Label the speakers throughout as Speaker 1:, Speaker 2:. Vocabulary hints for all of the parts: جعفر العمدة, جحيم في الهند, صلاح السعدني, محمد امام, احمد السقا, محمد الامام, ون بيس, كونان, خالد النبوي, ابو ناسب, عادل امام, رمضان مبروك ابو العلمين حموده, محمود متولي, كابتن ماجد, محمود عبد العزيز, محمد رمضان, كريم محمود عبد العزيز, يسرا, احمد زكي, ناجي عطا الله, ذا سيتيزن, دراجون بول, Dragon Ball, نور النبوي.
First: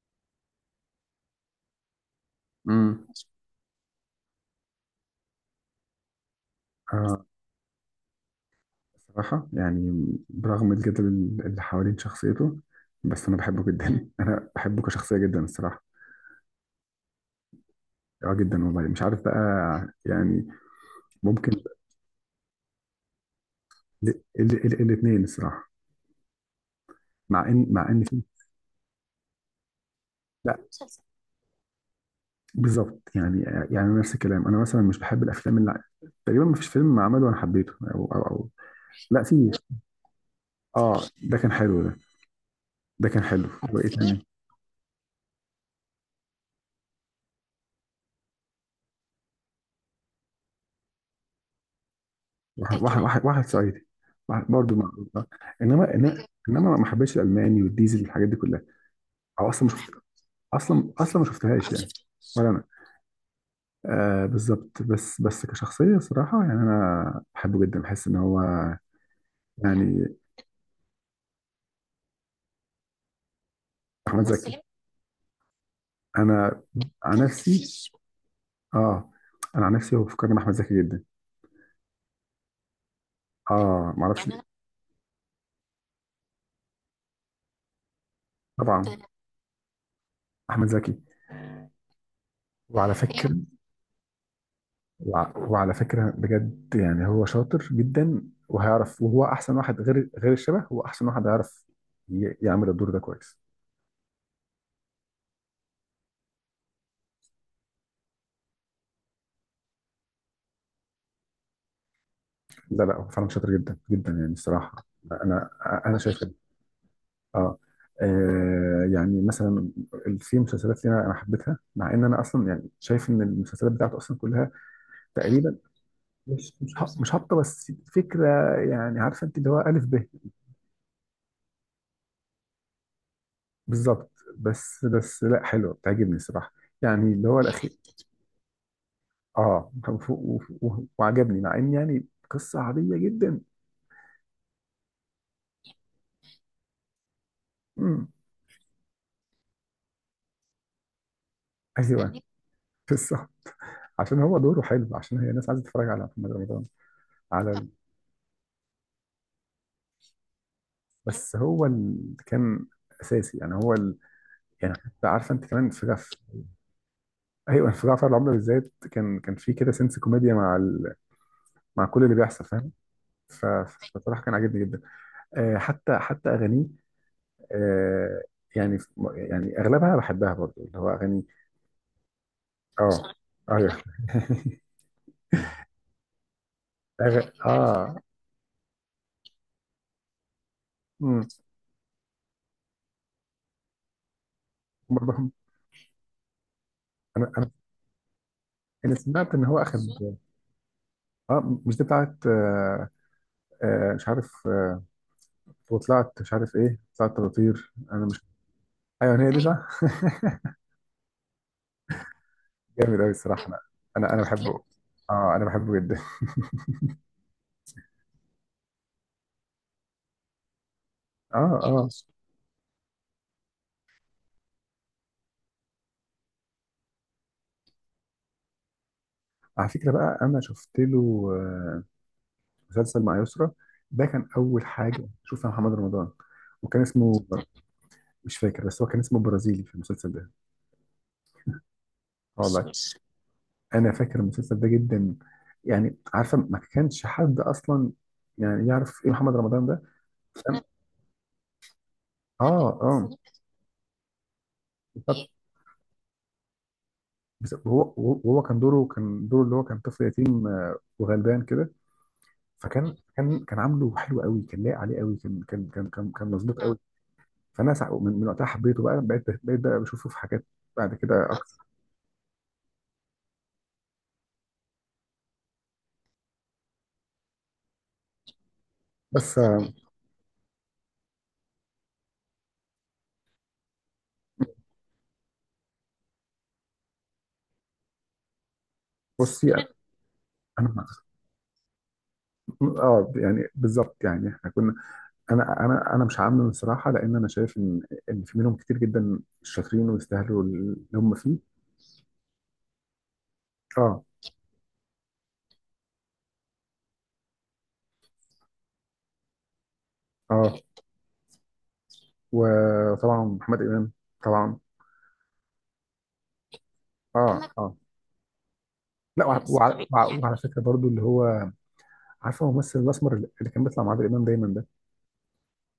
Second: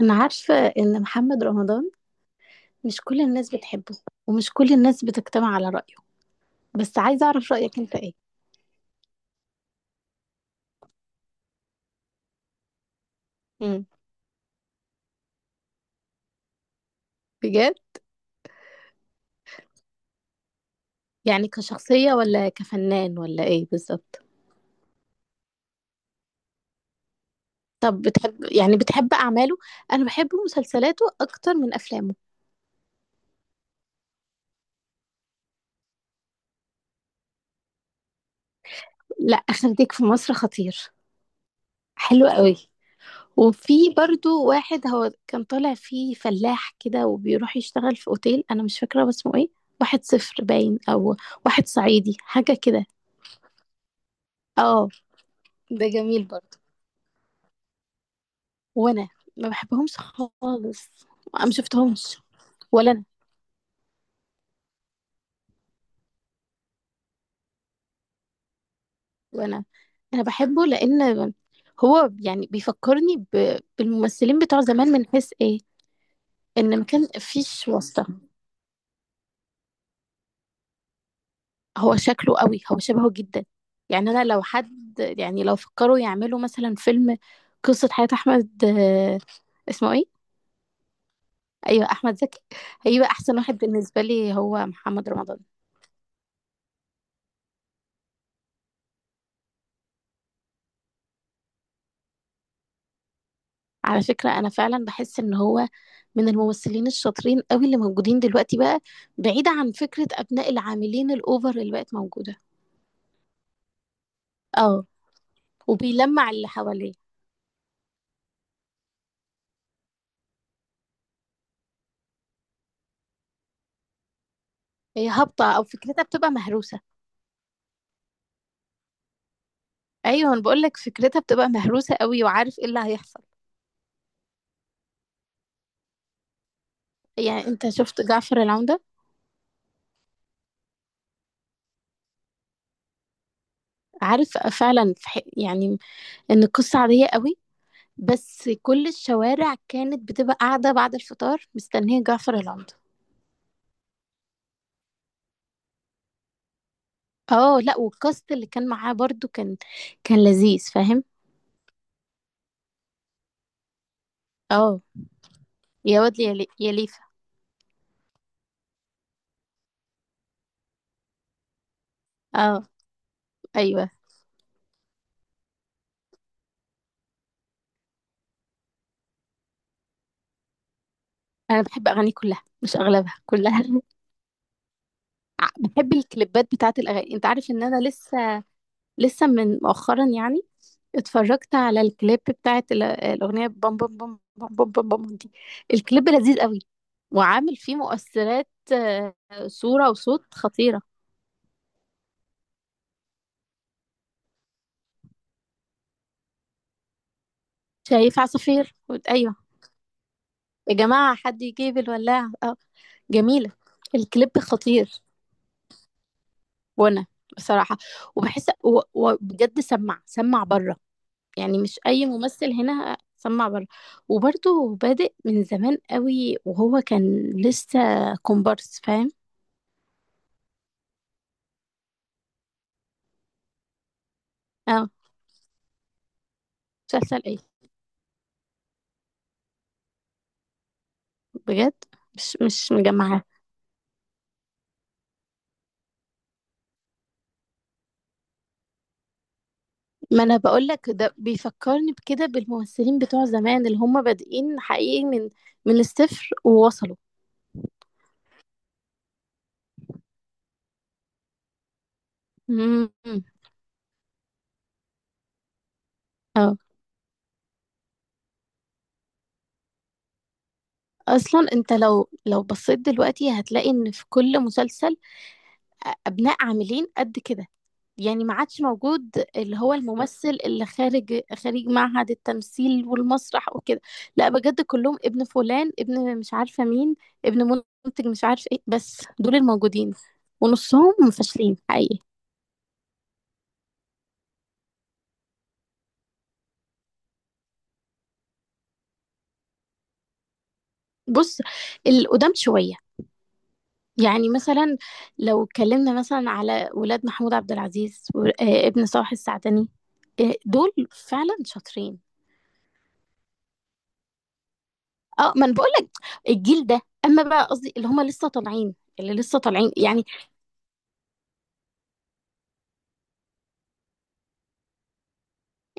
Speaker 1: أنا عارفة إن محمد رمضان مش
Speaker 2: امم
Speaker 1: كل الناس بتحبه، ومش كل الناس بتجتمع على رأيه، بس
Speaker 2: آه،
Speaker 1: عايزة أعرف رأيك أنت إيه؟
Speaker 2: صراحة يعني برغم الجدل اللي حوالين شخصيته، بس أنا بحبه
Speaker 1: امم.
Speaker 2: جدا. أنا بحبه كشخصية جدا الصراحة.
Speaker 1: بجد؟
Speaker 2: آه، جدا والله. مش عارف بقى، يعني
Speaker 1: يعني
Speaker 2: ممكن.
Speaker 1: كشخصية ولا كفنان ولا إيه بالظبط؟
Speaker 2: الاثنين الصراحة. مع إن مع
Speaker 1: طب
Speaker 2: إن في.
Speaker 1: بتحب يعني بتحب أعماله؟ أنا بحب
Speaker 2: لا،
Speaker 1: مسلسلاته أكتر من أفلامه.
Speaker 2: بالظبط يعني نفس الكلام، أنا مثلا مش بحب الأفلام اللي تقريبا ما فيش فيلم عمله أنا حبيته أو. لا،
Speaker 1: لا،
Speaker 2: في.
Speaker 1: أخرتك في مصر خطير.
Speaker 2: آه، ده كان حلو ده.
Speaker 1: حلو قوي.
Speaker 2: ده كان حلو، وإيه
Speaker 1: وفي
Speaker 2: تاني؟
Speaker 1: برضو واحد هو كان طالع فيه فلاح كده وبيروح يشتغل في أوتيل، أنا مش فاكرة هو اسمه إيه. واحد صفر باين، أو واحد صعيدي حاجة كده.
Speaker 2: واحد صعيدي. برضه
Speaker 1: اه،
Speaker 2: معروف آه.
Speaker 1: ده جميل برضه.
Speaker 2: انما ما حبيتش الالماني والديزل والحاجات دي كلها.
Speaker 1: وانا
Speaker 2: او
Speaker 1: ما
Speaker 2: اصلا ما شفت
Speaker 1: بحبهمش خالص.
Speaker 2: اصلا ما
Speaker 1: ما
Speaker 2: شفتهاش يعني.
Speaker 1: شفتهمش.
Speaker 2: ولا انا.
Speaker 1: ولا انا.
Speaker 2: آه، بالظبط. بس كشخصيه صراحه يعني، انا بحبه جدا، بحس ان هو
Speaker 1: وانا
Speaker 2: يعني...
Speaker 1: بحبه لان هو يعني بيفكرني
Speaker 2: احمد
Speaker 1: بالممثلين بتوع
Speaker 2: زكي.
Speaker 1: زمان، من حيث ايه؟
Speaker 2: انا
Speaker 1: ان ما كان
Speaker 2: عن
Speaker 1: فيش
Speaker 2: نفسي
Speaker 1: واسطة.
Speaker 2: اه انا عن نفسي، هو فكرني باحمد زكي جدا.
Speaker 1: هو شكله قوي، هو شبهه جدا.
Speaker 2: اه، ما
Speaker 1: يعني انا
Speaker 2: اعرفش ليه.
Speaker 1: لو حد، يعني لو فكروا يعملوا مثلا فيلم قصة حياة احمد،
Speaker 2: انا طبعا.
Speaker 1: آه، اسمه ايه؟
Speaker 2: احمد زكي.
Speaker 1: ايوه، احمد زكي.
Speaker 2: وعلى يعني
Speaker 1: هيبقى
Speaker 2: فكره.
Speaker 1: احسن واحد بالنسبة لي هو محمد رمضان.
Speaker 2: وعلى فكرة بجد، يعني هو شاطر جدا. وهو أحسن واحد، غير الشبه هو أحسن واحد هيعرف يعمل الدور ده كويس.
Speaker 1: على فكرة أنا فعلا بحس إن هو من الممثلين الشاطرين قوي اللي موجودين دلوقتي بقى، بعيدة عن فكرة أبناء العاملين الأوفر اللي بقت موجودة.
Speaker 2: لا لا، هو فعلا شاطر جدا جدا يعني
Speaker 1: اه.
Speaker 2: الصراحة. أنا أنا شايف
Speaker 1: وبيلمع
Speaker 2: كده.
Speaker 1: اللي حواليه.
Speaker 2: آه. آه يعني، مثلا في مسلسلات لنا، أنا حبيتها مع إن أنا أصلا يعني شايف إن المسلسلات بتاعته أصلا كلها
Speaker 1: هي هابطة
Speaker 2: تقريبا.
Speaker 1: أو فكرتها بتبقى مهروسة.
Speaker 2: مش هابطة، بس فكرة يعني، عارفة أنت اللي هو ألف ب.
Speaker 1: أيوة، أنا بقولك فكرتها بتبقى مهروسة قوي وعارف إيه اللي هيحصل.
Speaker 2: بالظبط. بس لا، حلوة بتعجبني الصراحة، يعني اللي هو
Speaker 1: يعني أنت
Speaker 2: الأخير.
Speaker 1: شفت جعفر العمدة؟
Speaker 2: اه، كان فوق. وعجبني، مع ان يعني قصه عاديه جدا.
Speaker 1: عارف فعلا في يعني إن القصة عادية قوي،
Speaker 2: امم
Speaker 1: بس كل الشوارع كانت بتبقى قاعدة بعد الفطار مستنية
Speaker 2: ايوه،
Speaker 1: جعفر العمدة.
Speaker 2: قصه، عشان هو دوره حلو، عشان هي الناس عايزه تتفرج على محمد رمضان، على
Speaker 1: اه، لا، والكاست اللي كان معاه برضو كان لذيذ فاهم.
Speaker 2: بس هو اللي كان اساسي، يعني هو ال... يعني
Speaker 1: اه،
Speaker 2: حتى عارفه انت كمان في
Speaker 1: يا
Speaker 2: جف.
Speaker 1: واد يا يا ليفا.
Speaker 2: ايوه في جعفر العمده بالذات، كان في كده سنس كوميديا مع ال... مع كل اللي بيحصل
Speaker 1: اه،
Speaker 2: فاهم. ف-
Speaker 1: ايوه.
Speaker 2: فبصراحه كان عاجبني جدا. آه، حتى اغانيه. آه يعني يعني اغلبها بحبها برضو، اللي هو اغاني.
Speaker 1: انا بحب اغاني كلها مش
Speaker 2: اه،
Speaker 1: اغلبها، كلها
Speaker 2: ايوه.
Speaker 1: بحب الكليبات بتاعت الاغاني،
Speaker 2: أغ...
Speaker 1: انت عارف ان انا
Speaker 2: اه
Speaker 1: لسه، من مؤخرا يعني
Speaker 2: امم
Speaker 1: اتفرجت على الكليب بتاعت الاغنيه بام بام بام بام بام بام
Speaker 2: برضه
Speaker 1: بام دي. الكليب لذيذ قوي
Speaker 2: انا انا
Speaker 1: وعامل فيه مؤثرات،
Speaker 2: انا
Speaker 1: آه،
Speaker 2: سمعت ان هو اخد.
Speaker 1: صوره وصوت خطيره.
Speaker 2: اه، مش دي بتاعت آه، مش عارف وطلعت، مش عارف ايه، طلعت تطير انا
Speaker 1: شايف
Speaker 2: مش...
Speaker 1: عصافير؟
Speaker 2: ايوه، هي
Speaker 1: ايوه.
Speaker 2: دي صح.
Speaker 1: يا جماعة حد يجيب الولاعة اه.
Speaker 2: جامد قوي الصراحه.
Speaker 1: جميلة،
Speaker 2: انا
Speaker 1: الكليب
Speaker 2: بحبه.
Speaker 1: خطير.
Speaker 2: اه، انا بحبه جدا.
Speaker 1: وانا بصراحة، وبحس وبجد سمع بره. يعني
Speaker 2: اه
Speaker 1: مش
Speaker 2: اه،
Speaker 1: اي ممثل هنا سمع بره. وبرضه بادئ من زمان قوي وهو كان لسه كومبارس فاهم.
Speaker 2: على فكره بقى انا شفت له آه، مسلسل مع يسرا، ده كان اول
Speaker 1: اه،
Speaker 2: حاجه شوفها محمد رمضان. وكان
Speaker 1: مسلسل
Speaker 2: اسمه...
Speaker 1: ايه؟
Speaker 2: مش فاكر، بس هو كان اسمه برازيلي في المسلسل ده.
Speaker 1: بجد؟ مش
Speaker 2: اه والله،
Speaker 1: مش مجمعة.
Speaker 2: انا فاكر المسلسل ده جدا، يعني عارفه ما كانش حد اصلا يعني يعرف ايه محمد رمضان ده،
Speaker 1: ما انا
Speaker 2: انا فاهم؟ فاكر.
Speaker 1: بقول لك ده بيفكرني بكده
Speaker 2: اه
Speaker 1: بالممثلين
Speaker 2: اه،
Speaker 1: بتوع زمان اللي هم بادئين حقيقي،
Speaker 2: بالظبط.
Speaker 1: من الصفر ووصلوا.
Speaker 2: بس هو كان دوره اللي هو كان طفل يتيم آه، وغلبان كده. فكان
Speaker 1: امم.
Speaker 2: كان كان عامله حلو قوي، كان لايق عليه قوي، كان مظبوط قوي. من وقتها حبيته بقى، بقيت بشوفه في حاجات بعد كده
Speaker 1: اصلا انت لو بصيت دلوقتي هتلاقي ان في كل مسلسل، ابناء عاملين قد كده، يعني ما عادش موجود
Speaker 2: بس
Speaker 1: اللي
Speaker 2: آه.
Speaker 1: هو الممثل اللي خارج معهد التمثيل والمسرح وكده. لا بجد، كلهم ابن فلان، ابن مش عارفة مين، ابن منتج مش عارف ايه، بس دول
Speaker 2: بصي
Speaker 1: الموجودين
Speaker 2: انا،
Speaker 1: ونصهم فاشلين حقيقي.
Speaker 2: اه يعني بالظبط، يعني احنا كنا. انا مش عامل الصراحه، لان انا شايف ان في منهم كتير جدا شاطرين ويستاهلوا اللي هم فيه.
Speaker 1: بص. القدام شوية.
Speaker 2: اه
Speaker 1: يعني مثلا لو اتكلمنا مثلا على ولاد محمود عبد العزيز وابن صلاح السعدني، آه،
Speaker 2: اه.
Speaker 1: دول فعلا شاطرين.
Speaker 2: وطبعا محمد امام طبعا.
Speaker 1: اه ما انا بقول لك، الجيل ده،
Speaker 2: اه،
Speaker 1: اما بقى
Speaker 2: محمد
Speaker 1: قصدي
Speaker 2: اه.
Speaker 1: اللي هم لسه طالعين، اللي
Speaker 2: لا وع-
Speaker 1: لسه
Speaker 2: بس وع-
Speaker 1: طالعين
Speaker 2: طبيعي
Speaker 1: يعني.
Speaker 2: وع- يعني وعلى فكره برضو، اللي هو عارفه الممثل الاسمر اللي كان بيطلع مع عادل امام دايما ده.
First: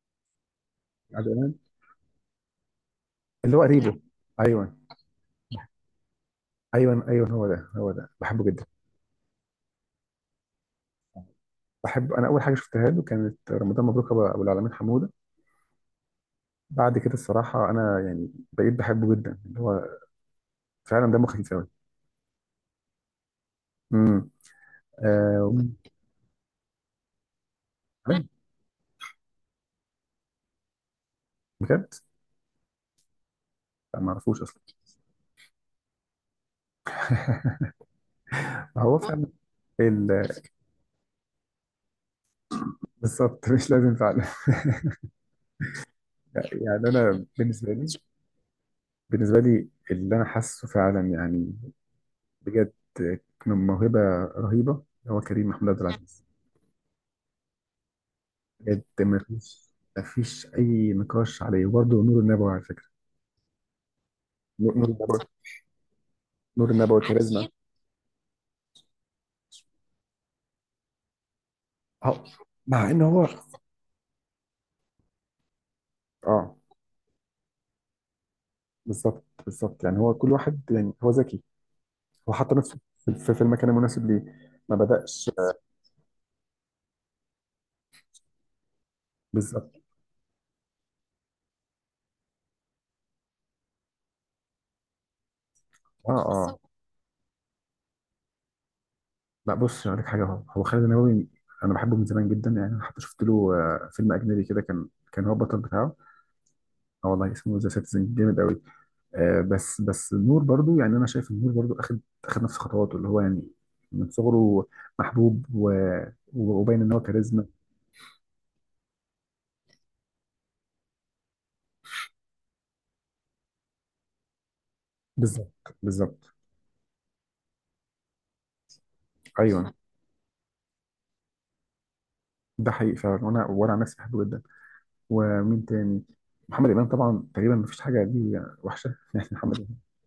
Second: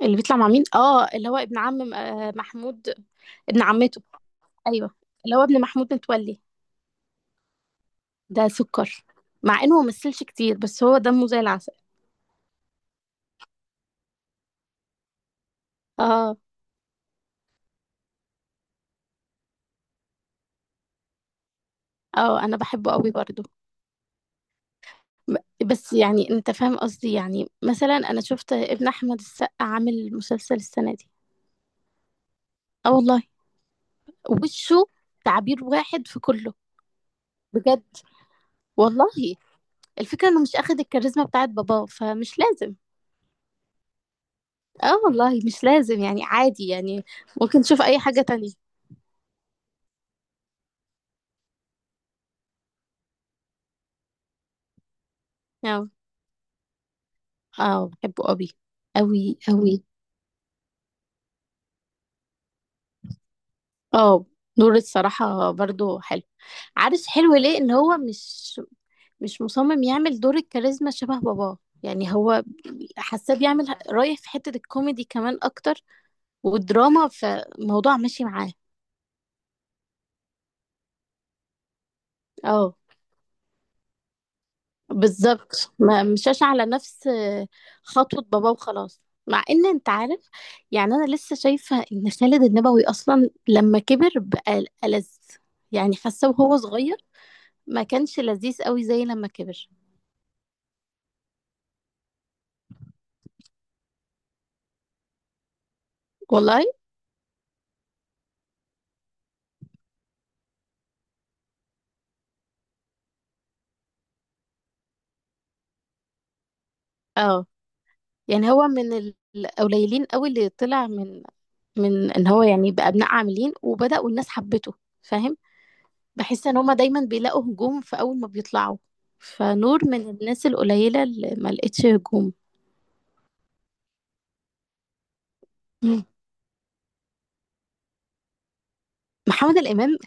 Speaker 1: اللي بيطلع مع مين؟ اه، اللي
Speaker 2: عادل
Speaker 1: هو
Speaker 2: امام.
Speaker 1: ابن عم، آه، محمود.
Speaker 2: اللي
Speaker 1: ابن
Speaker 2: هو لا، قريبه.
Speaker 1: عمته.
Speaker 2: ايوه
Speaker 1: ايوه، اللي هو ابن محمود متولي.
Speaker 2: ايوه ايوه، هو ده بحبه
Speaker 1: ده
Speaker 2: جدا.
Speaker 1: سكر، مع انه ما مثلش كتير بس هو دمه زي العسل.
Speaker 2: بحب، انا اول حاجه شفتها له كانت رمضان مبروك أبو العلمين حموده.
Speaker 1: اه،
Speaker 2: بعد كده الصراحه انا يعني بقيت بحبه جدا، اللي هو فعلا دمه خفيف قوي.
Speaker 1: اه، انا بحبه قوي برضو.
Speaker 2: امم آه.
Speaker 1: بس يعني انت فاهم قصدي، يعني مثلا انا
Speaker 2: فعلا؟
Speaker 1: شفت ابن احمد السقا عامل مسلسل السنه دي.
Speaker 2: بجد.
Speaker 1: اه والله.
Speaker 2: لا، ما اعرفوش اصلا.
Speaker 1: وشه تعبير واحد في كله، بجد،
Speaker 2: هو
Speaker 1: والله.
Speaker 2: فعلا ال-
Speaker 1: الفكره انه مش اخد الكاريزما بتاعت باباه، فمش لازم.
Speaker 2: بالظبط. مش لازم فعلا.
Speaker 1: اه والله مش لازم، يعني عادي
Speaker 2: يعني
Speaker 1: يعني.
Speaker 2: انا
Speaker 1: ممكن
Speaker 2: بالنسبه
Speaker 1: تشوف
Speaker 2: لي،
Speaker 1: اي حاجه تانية.
Speaker 2: اللي انا حاسه فعلا يعني، بجد، من موهبه رهيبه، هو كريم محمود عبد
Speaker 1: اه،
Speaker 2: العزيز.
Speaker 1: اه، بحبه قوي،
Speaker 2: بجد،
Speaker 1: قوي قوي.
Speaker 2: ما فيش اي نقاش عليه. وبرضه نور النبوي على فكره.
Speaker 1: اه،
Speaker 2: نور
Speaker 1: دور
Speaker 2: نور النبوي.
Speaker 1: الصراحة برضو حلو.
Speaker 2: نور النبوي
Speaker 1: عارف حلو
Speaker 2: كاريزما.
Speaker 1: ليه؟ ان هو مش مصمم يعمل دور الكاريزما شبه باباه، يعني
Speaker 2: اه،
Speaker 1: هو
Speaker 2: مع ان هو.
Speaker 1: حاساه بيعمل رايح في حتة الكوميدي كمان اكتر
Speaker 2: اه،
Speaker 1: والدراما، فالموضوع ماشي معاه.
Speaker 2: بالظبط بالظبط. يعني هو كل واحد، يعني هو ذكي، هو حط
Speaker 1: اه،
Speaker 2: نفسه في في المكان المناسب ليه، ما بدأش.
Speaker 1: بالظبط، ما مشاش على نفس خطوة باباه وخلاص. مع ان
Speaker 2: بالظبط.
Speaker 1: انت عارف، يعني انا لسه شايفة ان خالد النبوي اصلا لما كبر بقى ألذ. يعني
Speaker 2: اه
Speaker 1: حاسه وهو
Speaker 2: اه،
Speaker 1: صغير ما كانش لذيذ قوي زي لما
Speaker 2: لا
Speaker 1: كبر.
Speaker 2: بص هقول لك حاجه، هو خالد النبوي، انا بحبه من زمان جدا. يعني انا حتى شفت له آه، فيلم اجنبي كده، كان هو البطل بتاعه.
Speaker 1: والله.
Speaker 2: اه والله، اسمه ذا سيتيزن، جامد قوي. آه، بس النور برضو، يعني انا شايف النور برضو اخد، نفس خطواته، اللي هو يعني من صغره محبوب و... وباين ان هو كاريزما.
Speaker 1: اه، يعني هو من القليلين قوي اللي طلع، من من ان هو يعني بقى ابناء عاملين وبدأوا الناس حبته، فاهم.
Speaker 2: بالظبط بالظبط،
Speaker 1: بحس ان هما دايما بيلاقوا هجوم في اول ما بيطلعوا،
Speaker 2: ايوه
Speaker 1: فنور من الناس القليلة اللي ما لقتش هجوم.
Speaker 2: ده حقيقي فعلا. وانا عن نفسي بحبه جدا. ومين تاني؟
Speaker 1: مم.
Speaker 2: محمد امام طبعا، تقريبا ما فيش حاجه دي وحشه. يعني محمد
Speaker 1: محمد
Speaker 2: امام.
Speaker 1: الامام.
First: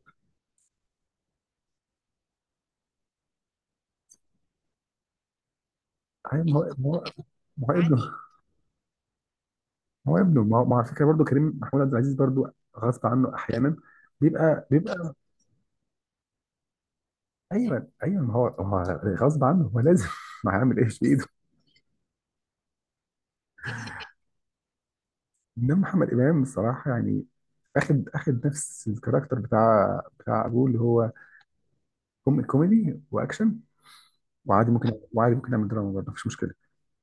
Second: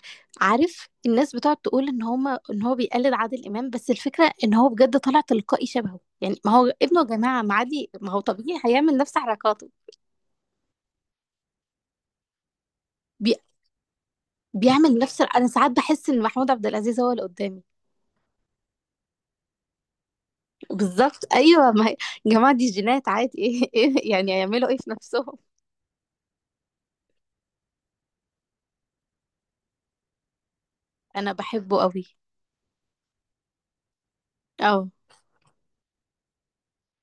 Speaker 1: عارف الناس بتقعد تقول ان هما، ان هو بيقلد عادل امام، بس الفكرة ان هو بجد طلع تلقائي شبهه، يعني
Speaker 2: ايوه،
Speaker 1: ما
Speaker 2: ما هو
Speaker 1: هو
Speaker 2: ما
Speaker 1: ابنه
Speaker 2: هو
Speaker 1: يا جماعة، ما
Speaker 2: ما هو
Speaker 1: عادي،
Speaker 2: ابنه،
Speaker 1: ما هو طبيعي هيعمل نفس حركاته.
Speaker 2: هو ابنه. ما هو ما هو على فكره برضه كريم محمود عبد العزيز برضه، غصب
Speaker 1: بي...
Speaker 2: عنه احيانا بيبقى
Speaker 1: بيعمل
Speaker 2: بيبقى
Speaker 1: نفس. انا ساعات بحس ان محمود عبد العزيز هو اللي قدامي.
Speaker 2: ايوه ايوه، ما هو هو غصب عنه، هو لازم. ما هيعمل ايه في ايده.
Speaker 1: بالظبط، ايوه ما هي. يا جماعه دي جينات عادي ايه، ايه يعني هيعملوا ايه في نفسهم.
Speaker 2: انما محمد امام الصراحه يعني، اخد نفس الكاركتر بتاع ابوه، اللي هو
Speaker 1: انا بحبه قوي.
Speaker 2: كوميدي واكشن، وعادي
Speaker 1: اه،
Speaker 2: ممكن. نعمل دراما برضه، مفيش مشكله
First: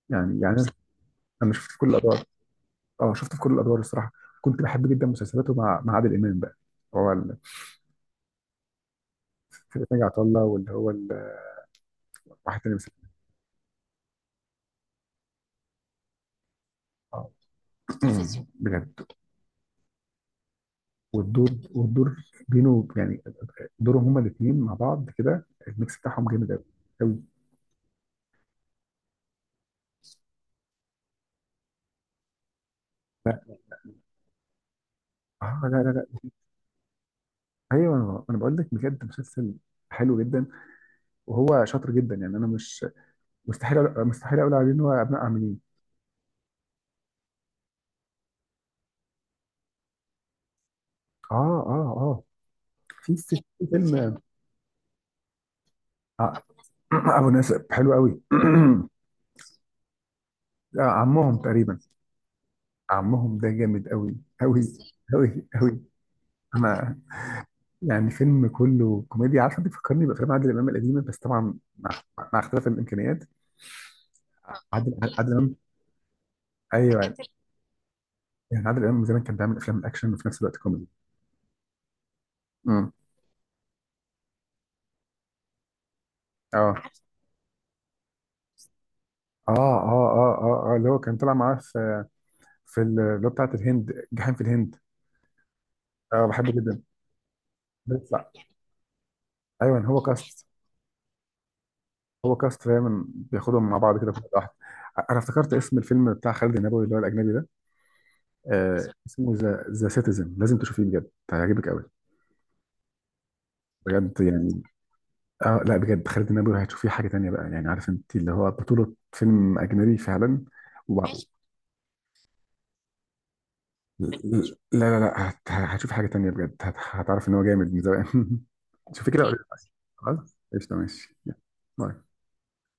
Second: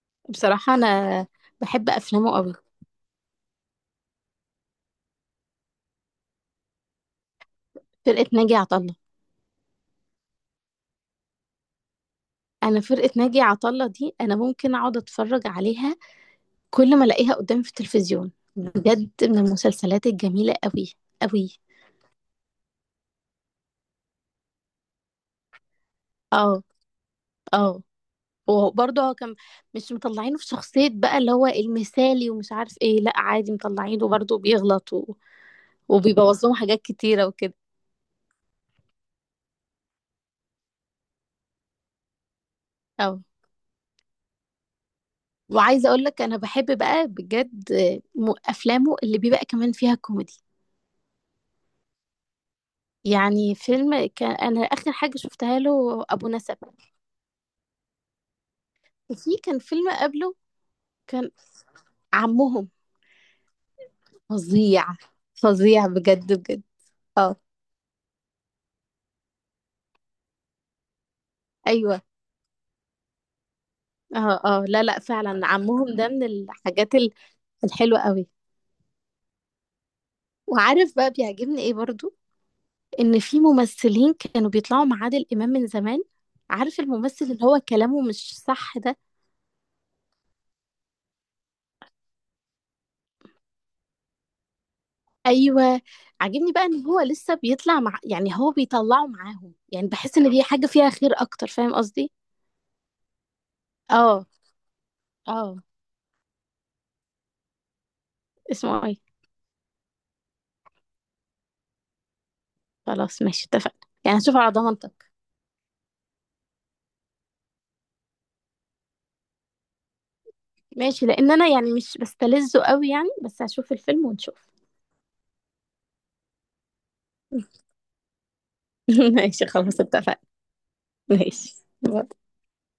Speaker 2: يعني. انا،
Speaker 1: بصراحه انا
Speaker 2: شفت في كل
Speaker 1: بحب
Speaker 2: الادوار.
Speaker 1: افلامه قوي.
Speaker 2: اه، شفت في كل الادوار الصراحه. كنت بحب جدا مسلسلاته مع عادل امام بقى. هو
Speaker 1: فرقه ناجي عطا الله.
Speaker 2: في ناجي عطا الله، واللي هو واحد تاني
Speaker 1: انا فرقه ناجي عطا الله دي انا ممكن اقعد اتفرج عليها كل ما
Speaker 2: اه.
Speaker 1: الاقيها قدامي في التلفزيون،
Speaker 2: بجد،
Speaker 1: بجد من المسلسلات الجميله قوي،
Speaker 2: والدور،
Speaker 1: قوي.
Speaker 2: والدور بينه يعني، دورهم هما الاثنين مع بعض كده، الميكس بتاعهم جامد
Speaker 1: اه،
Speaker 2: قوي، قوي.
Speaker 1: اه. وبرضه هو كان مش مطلعينه في شخصية بقى اللي هو المثالي ومش عارف ايه، لا عادي مطلعينه برضه بيغلط
Speaker 2: اه. لا لا لا.
Speaker 1: وبيبوظ لهم حاجات كتيرة وكده.
Speaker 2: ايوه، انا بقول لك بجد، مسلسل حلو جدا، وهو شاطر جدا. يعني انا مش...
Speaker 1: اه،
Speaker 2: مستحيل اقول عليه ان هو ابناء عاملين.
Speaker 1: وعايزه اقول لك انا بحب بقى بجد، افلامه اللي بيبقى كمان فيها كوميدي،
Speaker 2: اه اه اه.
Speaker 1: يعني
Speaker 2: في
Speaker 1: فيلم
Speaker 2: فيلم.
Speaker 1: كان انا اخر حاجه شفتها له ابو
Speaker 2: آه،
Speaker 1: نسب.
Speaker 2: ابو ناسب حلو قوي.
Speaker 1: وفي كان فيلم قبله
Speaker 2: آه
Speaker 1: كان
Speaker 2: عمهم، تقريبا.
Speaker 1: عمهم.
Speaker 2: عمهم ده جامد قوي، قوي
Speaker 1: فظيع،
Speaker 2: قوي قوي.
Speaker 1: فظيع بجد بجد.
Speaker 2: انا
Speaker 1: اه،
Speaker 2: يعني فيلم كله كوميديا، عارفه بيفكرني بافلام عادل امام القديمه، بس طبعا مع
Speaker 1: ايوه.
Speaker 2: اختلاف الامكانيات.
Speaker 1: اه، اه، لا لا،
Speaker 2: عادل
Speaker 1: فعلا
Speaker 2: امام.
Speaker 1: عمهم ده من الحاجات
Speaker 2: ايوه،
Speaker 1: الحلوه قوي.
Speaker 2: يعني عادل امام زمان كان بيعمل افلام اكشن وفي نفس الوقت كوميدي.
Speaker 1: وعارف بقى بيعجبني ايه برضو؟
Speaker 2: امم
Speaker 1: ان في ممثلين كانوا بيطلعوا مع عادل امام من زمان. عارف
Speaker 2: اه
Speaker 1: الممثل اللي هو كلامه مش صح ده؟
Speaker 2: اه اه اه اه اه، اللي هو كان طلع معاه في اللي هو بتاعت الهند، جحيم في الهند.
Speaker 1: ايوه.
Speaker 2: اه، بحبه
Speaker 1: عاجبني بقى
Speaker 2: جدا.
Speaker 1: ان هو لسه بيطلع مع،
Speaker 2: بيطلع.
Speaker 1: يعني هو بيطلعه معاهم
Speaker 2: ايوه،
Speaker 1: يعني،
Speaker 2: هو
Speaker 1: بحس ان دي
Speaker 2: كاست،
Speaker 1: حاجه فيها خير اكتر، فاهم قصدي.
Speaker 2: دايما بياخدهم مع بعض كده في
Speaker 1: اه،
Speaker 2: واحد. انا افتكرت
Speaker 1: اه.
Speaker 2: اسم الفيلم بتاع خالد النبوي اللي هو الاجنبي ده.
Speaker 1: اسمه
Speaker 2: آه،
Speaker 1: ايه؟
Speaker 2: اسمه ذا سيتيزن، لازم تشوفيه بجد، هيعجبك قوي.
Speaker 1: خلاص ماشي، اتفقنا،
Speaker 2: بجد
Speaker 1: يعني هشوف على
Speaker 2: يعني.
Speaker 1: ضمانتك.
Speaker 2: اه لا، بجد خالد النبوي هتشوفيه حاجه تانيه بقى، يعني عارف انت اللي هو بطوله فيلم اجنبي فعلا.
Speaker 1: ماشي،
Speaker 2: وبع-
Speaker 1: لان انا يعني مش بستلذه قوي يعني، بس هشوف الفيلم
Speaker 2: لا
Speaker 1: ونشوف.
Speaker 2: لا لا، هت... هتشوف حاجة تانية، بجد هت... هتعرف ان هو جامد من زمان. شوفي كده وقولي لي
Speaker 1: ماشي
Speaker 2: رأيك.
Speaker 1: خلاص، اتفقنا.
Speaker 2: خلاص قشطة ماشي يلا.
Speaker 1: ماشي. باي.
Speaker 2: باي